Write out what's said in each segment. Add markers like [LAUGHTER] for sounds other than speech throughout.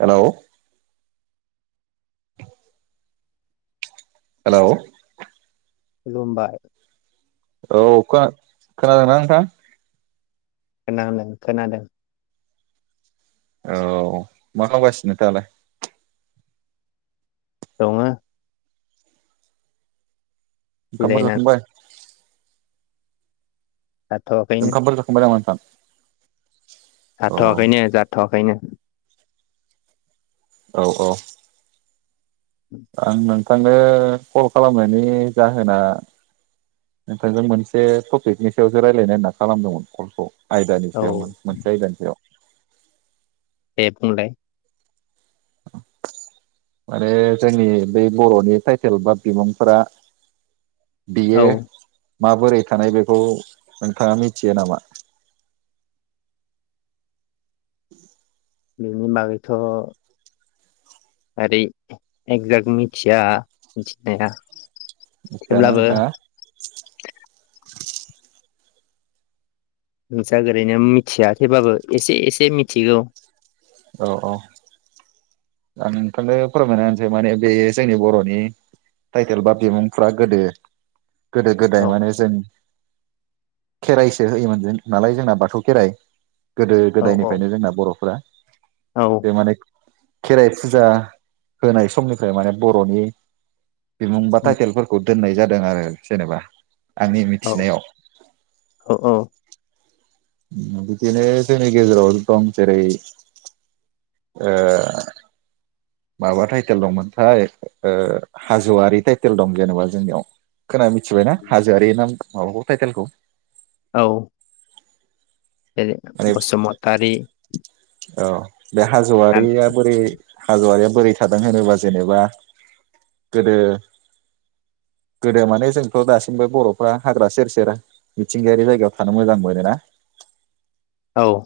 Hello hello खुलुमबाय औ खोना-खोनादोंना नोंथां? खोनादों खोनादों औ मा खामगासिनो दालाय? दङो ओंखामफोर जिरायनानै जाखांबाय? जाथ'वाखैनो ओंखामफोर जाखांबाय नामा नोंथां? औ जाथ'वाखैनो जाथ'वाखैनो औ औ आं नों थांनो कल खालामनायनि जाहोना नोंथांजों मोनसे टपिकनि सायावसो रायलायनो होनना खालामदोंमोन कलखौ आयदानि औ सायावमोन मोनसे आयदानि सायाव । दे बुंलाय । माने जोंनि बै बर'नि टाइटेल बा बिमुंफोरा बियो औ माबोरै थानाय बेखौ नोंथाङा मिथियो नामा? [INAUDIBLE] बेनि बागैथ' ओरै एकजाक्ट मिथिया मिथिनाया मिथियाना थेवब्लाबो नोंथाङा? मोजां ओरैनो मिथिया थेबाबो एसे एसे मिथिगौ । औ औ । आं नोंथांनो फोरमायना होनोसै माने बे जोंनि बर'नि टाइटेल बा बिमुंफ्रा गोदो गोदो गोदाय औ माने जों खेराइसो होयोमोन जों नालाय जोंना बाथौ खेराइ गोदो औ औ गोदायनिफ्रायनो जोंना बर'फ्रा । औ बे माने खेराइ फुजा होनाय समनिफ्राय माने बर'नि बिमुं बा उम टायटेलफोरखौ दोननाय जादों आरो जेनेबा आंनि औ मिथिनायाव । औ औ बिदिनो जोंनि गेजेराव दं जेरै ओ माबा टाइटेल दंमोनथाय ओ हाज'आरि टाइटेल दं जेनेबा जोंनियाव । खोना मिथिबायना हाजोआरि नाम माबाखौ टाइटेलखौ? औ । जरै माने बसुमतारि औ । बे हाज'वारिया बोरै हाज'वारिया बोरै थादों होनोबा जेनेबा गोदो गोदो माने जोंथ' दासिमबो बर'फ्रा हाग्रा सेर सेर मिथिंगायारि जायगायाव थानो मोजां मोनोना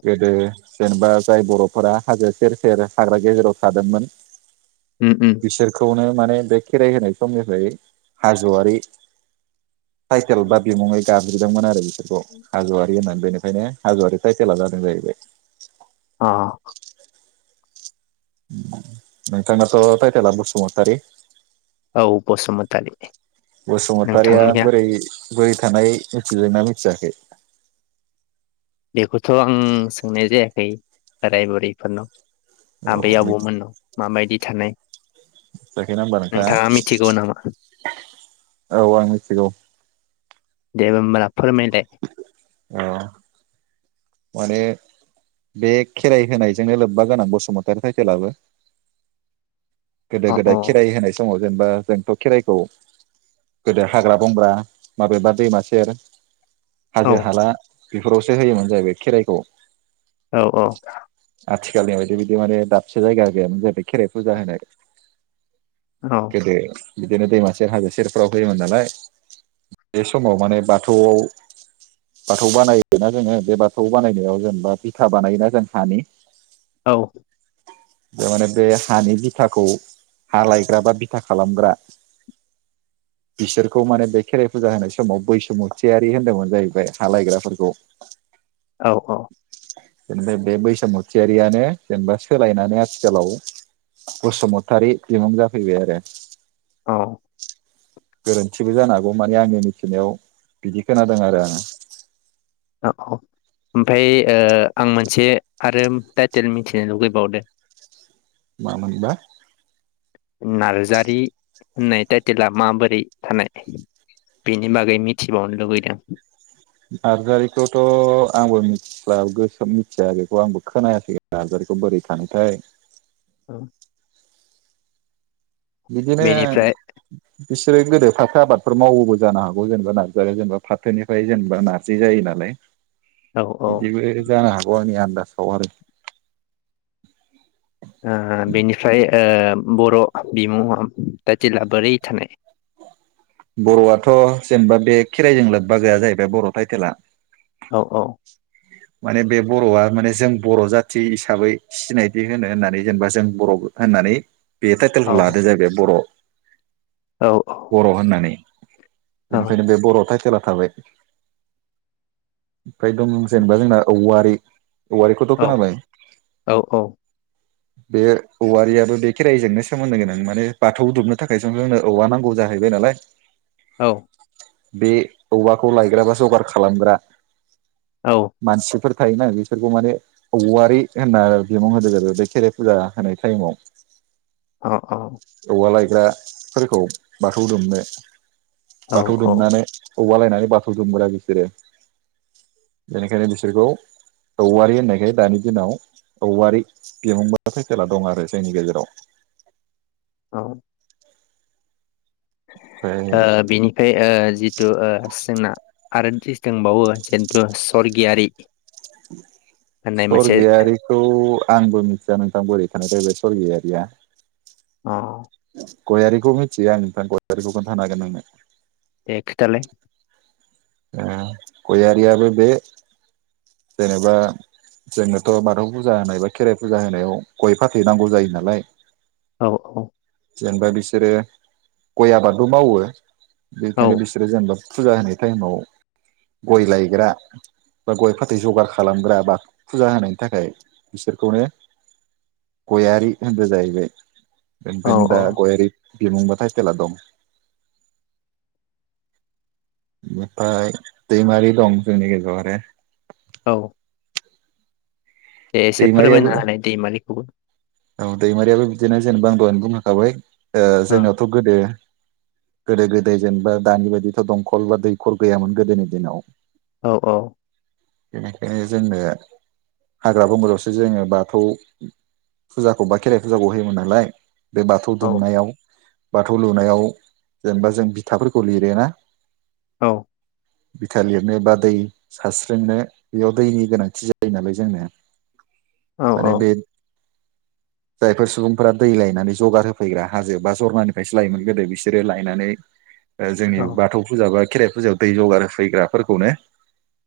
गोदो जेनेबा जाय बर'फोरा हाजो सेर सेर हाग्रा गेजेराव थादोंमोन उम उम बिसोरखौनो माने बे खेराइ होनाय समनिफ्राय हाज'वारि टाइटेल बा बिमुङै गाबज्रिदोंमोन आरो । हाज'वारि होननानै बेनिफायनो हाज'वारि टाइटेला जादों जाहैबाय आ। नोंथांनाथ' टाइटेलआ बसुमतारि । औ बसुमतारी बसुमतारिया नोंथांनिया बोरै बोरै थानाय मिथिदोंना मिथियाखै? बेखौथ' आं सोंनाय जायाखै बोराय बुरैफोरनाव । आबै औ आबौमोननाव माबायदि थानाय मोनथियाखै ना ओमबा नोंथाङा मिथिगौ नामा औ आं मिथिगौ दे ओमबा फोरमायलाय औ माने बे खेराइ होनायजोंनो लोब्बा गोनां बसुमतारी टाइटेलाबो । गोदो अ अ गोदाय खेराइ होनाय दङ जेनेबा जोंथ खेराइखौ, गोदो हाग्रा बंग्रा माबेबा दैमा सेर औ हाजो हाला बेफोरावसो होयोमोन जाहैबाय खेराइखौ। औ औ। आथिखालनि बायदि बिदि माने दाबसे जायगा गैयामोन जाहैबाय खेराइ फुजा होनाय। गोेदो बिदिनो दैमासेर हाजो सेरफ्राव होयोमोन नालाय, बे समाव माने बाथौआव बाथौ बानायोना जोङो बे बाथौ बानायनायाव जेनेबा बिथा बानायोना जों हानि। औ। बे माने बे हानि बि थाखौ हा लायग्रा बा बिथा खालामग्रा, बिसोरखौ माने बे खेराइ फुजा होनाय समाव बैसुमुथियारि होन्दोंमोन जाहैबाय हा लायग्राफोरखौ। औ औ। जेनबा बे बैसामुथियारियानो जेनेबा सोलायनानै आथिखालाव। बसुमतारि बिमुं जाफैबाय आरो। औ। गोरोन्थिबो जानो हागौ, माने आंनि मिथिनायाव बिदि खोनादों आरो आङो। औ औ ओमफ्राय ओ आं मोनसे आरो टाइटेल मिथिनो लुगैबावदो। मामोनबा? नार्जारि होननाय टाइटेला माबोरै थानाय बेनि बागै मिथिबावनो लुबैदों। नार्जारिखौथ आंबो मिथिला गोसो मिथिया बेखौ आंबो खोनायाखै नार्जारिखौ बोरै थांनाय थाय। औ। बिदिनो। बेनिफ्राय बिसोरो गोदो फाथो आबादफोर मावबो जानो हागौ, जेनेबा नार्जारियाव जेनेबा फाथोनिफ्राय जेनेबा नारजि जायो नालाय। औ ओ बिदिबो जानो हागो आंनि आन- दासाव आरो। बेनिफ्राय ओ बर बिमुं टाइटेला बोरै थानाय? बर'आथ जेनेबा बे खेराइजों लोब्बा गैया जाहैबाय बर टाइटेला । औ औ । माने बे बर'आ माने जों बर जाथि हिसाबै सिनायथि होनो होननानै जेनेबा जों बर'बो ओननानै बे औ टाइटेलखौ लादो जाहैदो बर' । औ बर' होननानै । औ बेनिफ्रायनो बे बर' टाइटेला थाबाय इनफ्राय द जेनेबा जोंना औवारि । औवारिखौथ' औ खोनाबाय औ । बे औवारियाबो बे खेराइजोंनो सोमोन्दो गोनां माने बाथौ दुमनो थाखायसो जोंनो औवा नांगौ जाहैबाय नालाय । औ । बे औवाखौ लायग्रा बा जगार खालामग्रा । औ । मानसिफोर थायोना बेफोरखौ माने औवारि होनना बिमुं होदों जाहैबाय बे खेराइ फुजा होनाय थाइमाव । अ औ । ग्राफोरखौ बाथौ दुमनो औ बाथौ दुमनानै औवा लायना बाथौ दुमग्रा बिसोरो । बेनिखायनो बिसोरखौ औवारि होननायखाय दानि दिनाव औवारि बिमुं एबा थायथेला दं आरो जोंनि गेजेराव । औ । ओमफ्राय ओ बिनिफ्राय ओ जिथु ओ जोंना । आरो दिस दंबावो जन्थु सरगियारि । सर्गियारिखौ आंबो मिथिया नोंथां बोरै थानायथाय बे सरगियारिया । अ । गयारिखौ मिथियो आं नोंथां गयारिखौ खोन्थानो हागोन नोंनो । दे खोथालाय । ओ गयारियाबो बे जेनेबा जोंनोथ' बाथौ फुजा होनाय बा खेराइ फुजा होनायाव गय फाथैनांगौ जायो नालाय औ औ । जेनबा बिसोरो गय आबादबो मावो । औ बेनिखायनो बिसोरो जेनबा फुजा होनाय टाइमाव गय लायग्रा बा गय फा दै जगार खालामग्रा बाथौ फुजा होनायनि थाखाय बिसोरखौनो गयारि होनदों जाहैबाय । औ इनिफायनो दा औ गयारि । बिमुं बा थायटेला दं ओमफ्राय दैमारि दं जोंनि गेजेराव आरो औ दे एसे दैमारियाबो फोरमायनो होनाय दैमारिखौबो औ दैमारियाबो बिदिनो जेनेबा आं दहायनो बुंंखांखाबाय ओ औ जोंनावथ' गोदो गोदो-गोदाय जेनेबा दानि बायदिथ' दंखल बा दैखर गैयामोन गोदोनि दिनाव औ औ बेनिखायनो जोंनो हाग्रा बंग्रायावसो जोङो बाथौ फुजाखौ बा खेराइ फुजाखौ होयोमोन नालाय बे बाथौ औ दुमनायाव बाथौ दुमनायाव जेनेबा जों बिथाफोरखौ लिरो ना औ बिथा लिरनो बा दै सारस्रिंनो बेयाव दैनि गोनांथि जायो नालाय जोंनो औ माने औ बे जायफोर सुबुंफोरा दै लायनानै जगार होफैग्रा हाजो बा जरनानिफ्रायसो लायोमोन गोदो बिसोरो लायनानै औ जोंनि बाथौ फुजाबा खेराइ फुजायाव दै जगार होफैग्राफोरखौनो।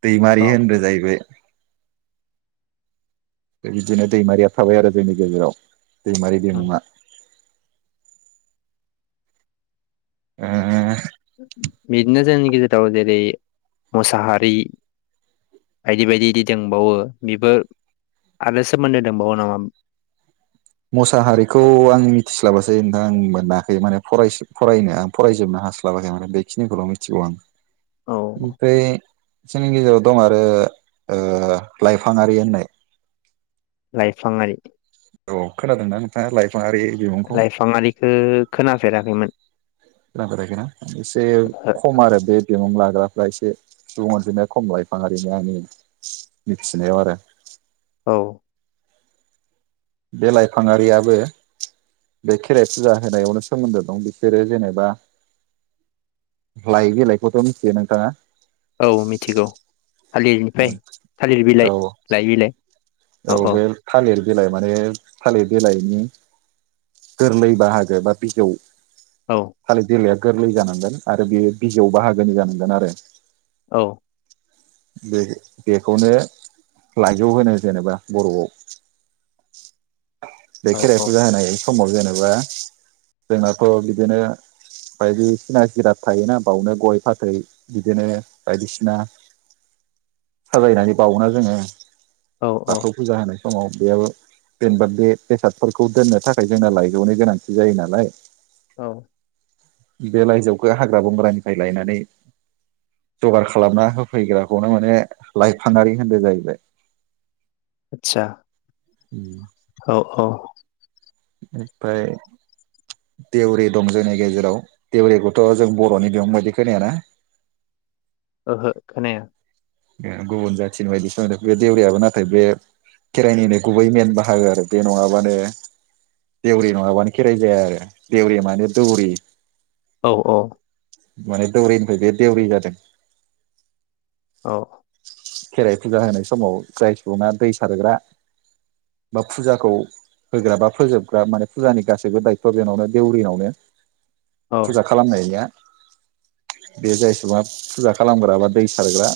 दैमारि औ होनग्रा जाहैबाय। बिदिनो दैमारिया थाबाय आरो। जोंनि गेजेराव। दैमारि बिमुंआ। उम। बिदिनो जोंनि गेजेराव जेरै मुसाहारि बायदि बायदि बिदि दंबावो बेबो आरो सोमोन्दो दंबावो नामा। मोसाहारिखौ आं मिथिस्लाबासै नोंथां आं मोनाखै माने फरायनो आं फरायजोबनो हास्लाबाखै माने बेखिनिखौल' मिथिगौ आं। औ ओमफ्राय। जोंनि गेजेराव दं आरो लाइफांआरि होननाय। लाइफांङारि। औ खोनादोंना नोंथाङा लाइफां ङारि बिमुंखौ लाइफाङारिखौ खोनाफेराखैमोन खोनाफेराखै ना इसे खम आरो बे बिमुङा एसे सुबुं अनजिमा खम लाफांआरिनि आंनि मिथिनायाव आरो। औ बे लाइफाङारियाबो बे खेराइ फुजा होनायावनो सोमोन्दो दं बिसोरो जेनेबा लाइ बिलाइखौथ' मिथियो नोंथाङा। औ मिथिगौ। थालिरनिफ्राय थालिर बिलाइ औ लाय बिलाइ। औ बे थालिर बिलाइ माने थालिर बिलाइनि गोरलै बाहागो बा बिजौ। औ थालिर बिलाय। गोरलै जानांगोन आरो बेयो बिजियाव बाहागोनि जानांगोन आरो। औ। बे बेखौनो लाइजौ होनो जेनेबा बर'आव। बे औ खेराय औ फुजा होनाय समाव जेनेबा जोंनाथ' बिदिनो बायदि सिना जिराद थायोना बावनो गय फाथै बिदिनो बायदिसिना साजायनानै बावोना जोङो। औ औ बाथौ फुजा होनो। समाव बेयाव जेनेबा बेे बेसादफोरखौ दोननो थाखाय जोंना लायजौनि गोनांथि जायो नालाय औ। बे लाइजौखौ हाग्रा बंग्रानिफ्राय लायनानै जगार खालामना होफैग्राखौनो माने लाइफाङारि होनो जाहैबाय। आतसा। उम। औ औ। ओमफ्राय देउरि दं जोंनि गेजेराव देउरिखौथ' जों बर'नि बादि खोनायाना? ओहो खोनाया। ओ गुबुन जाथिनि बायदि होदों बे देवरियाबो नाथाय बे खेराइनिनो गुबै मेन बाहागो आरो बे नङा बानो देवरि नङा बानो खेराइ जाया आरो देवरिया माने दौरि औ औ। माने दौरिनिफ्राय बे देवरि जादों। औ खेराइ फुजा होनाय समाव जाय सुबुङा दै सारग्रा बा फुजाखौ होग्रा बा फोजोबग्रा माने फुजानि गासैबो दायथ' बेनावनो देउरि नावनो। औ फुजा खालाम नाया बे जाय सुबुङा फुजा खालामग्रा बा दै सारग्रा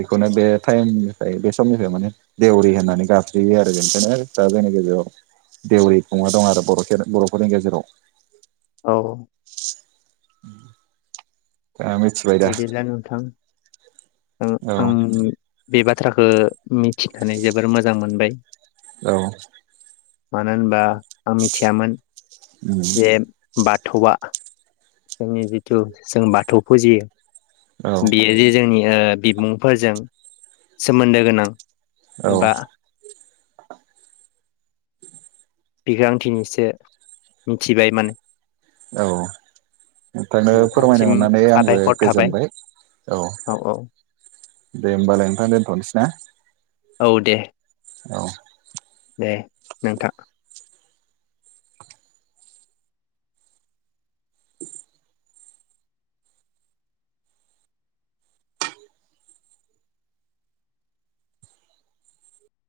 बेखौनो बे टाइमनिफ्राय बे समनिफ्राय माने देउरि होननानै गाबज्रियो आरो बेनिखायनो दा जोंनि गेजेराव देवरि खुङा दं आरो बर बर'फोरनि गेजेराव। औ उम दा मिथिबाय दा? ओ औ आं बे बाथ्राखौ मिथिनानै जोबोर मोजां मोनबाय। औ मानो होनबा आं मिथियामोन उम जे बाथौआ जोंनि जिथु जों बाथौ फुजियो औ बेयो जे जोंनि ओ बिमुं फोरजों सोमोन्दो गोनां औ एबा बिखौ आं दिनिसो मिथिबाय माने औ नोंथनो फोरमायनो नोंथांनिसिम मोननानै आंबो साबायखर थाबाय गोजोनबाय औ। दे होमबालाय नोंथां दोनथ'नोसै ना? औ दे। औ। दे नोंथां।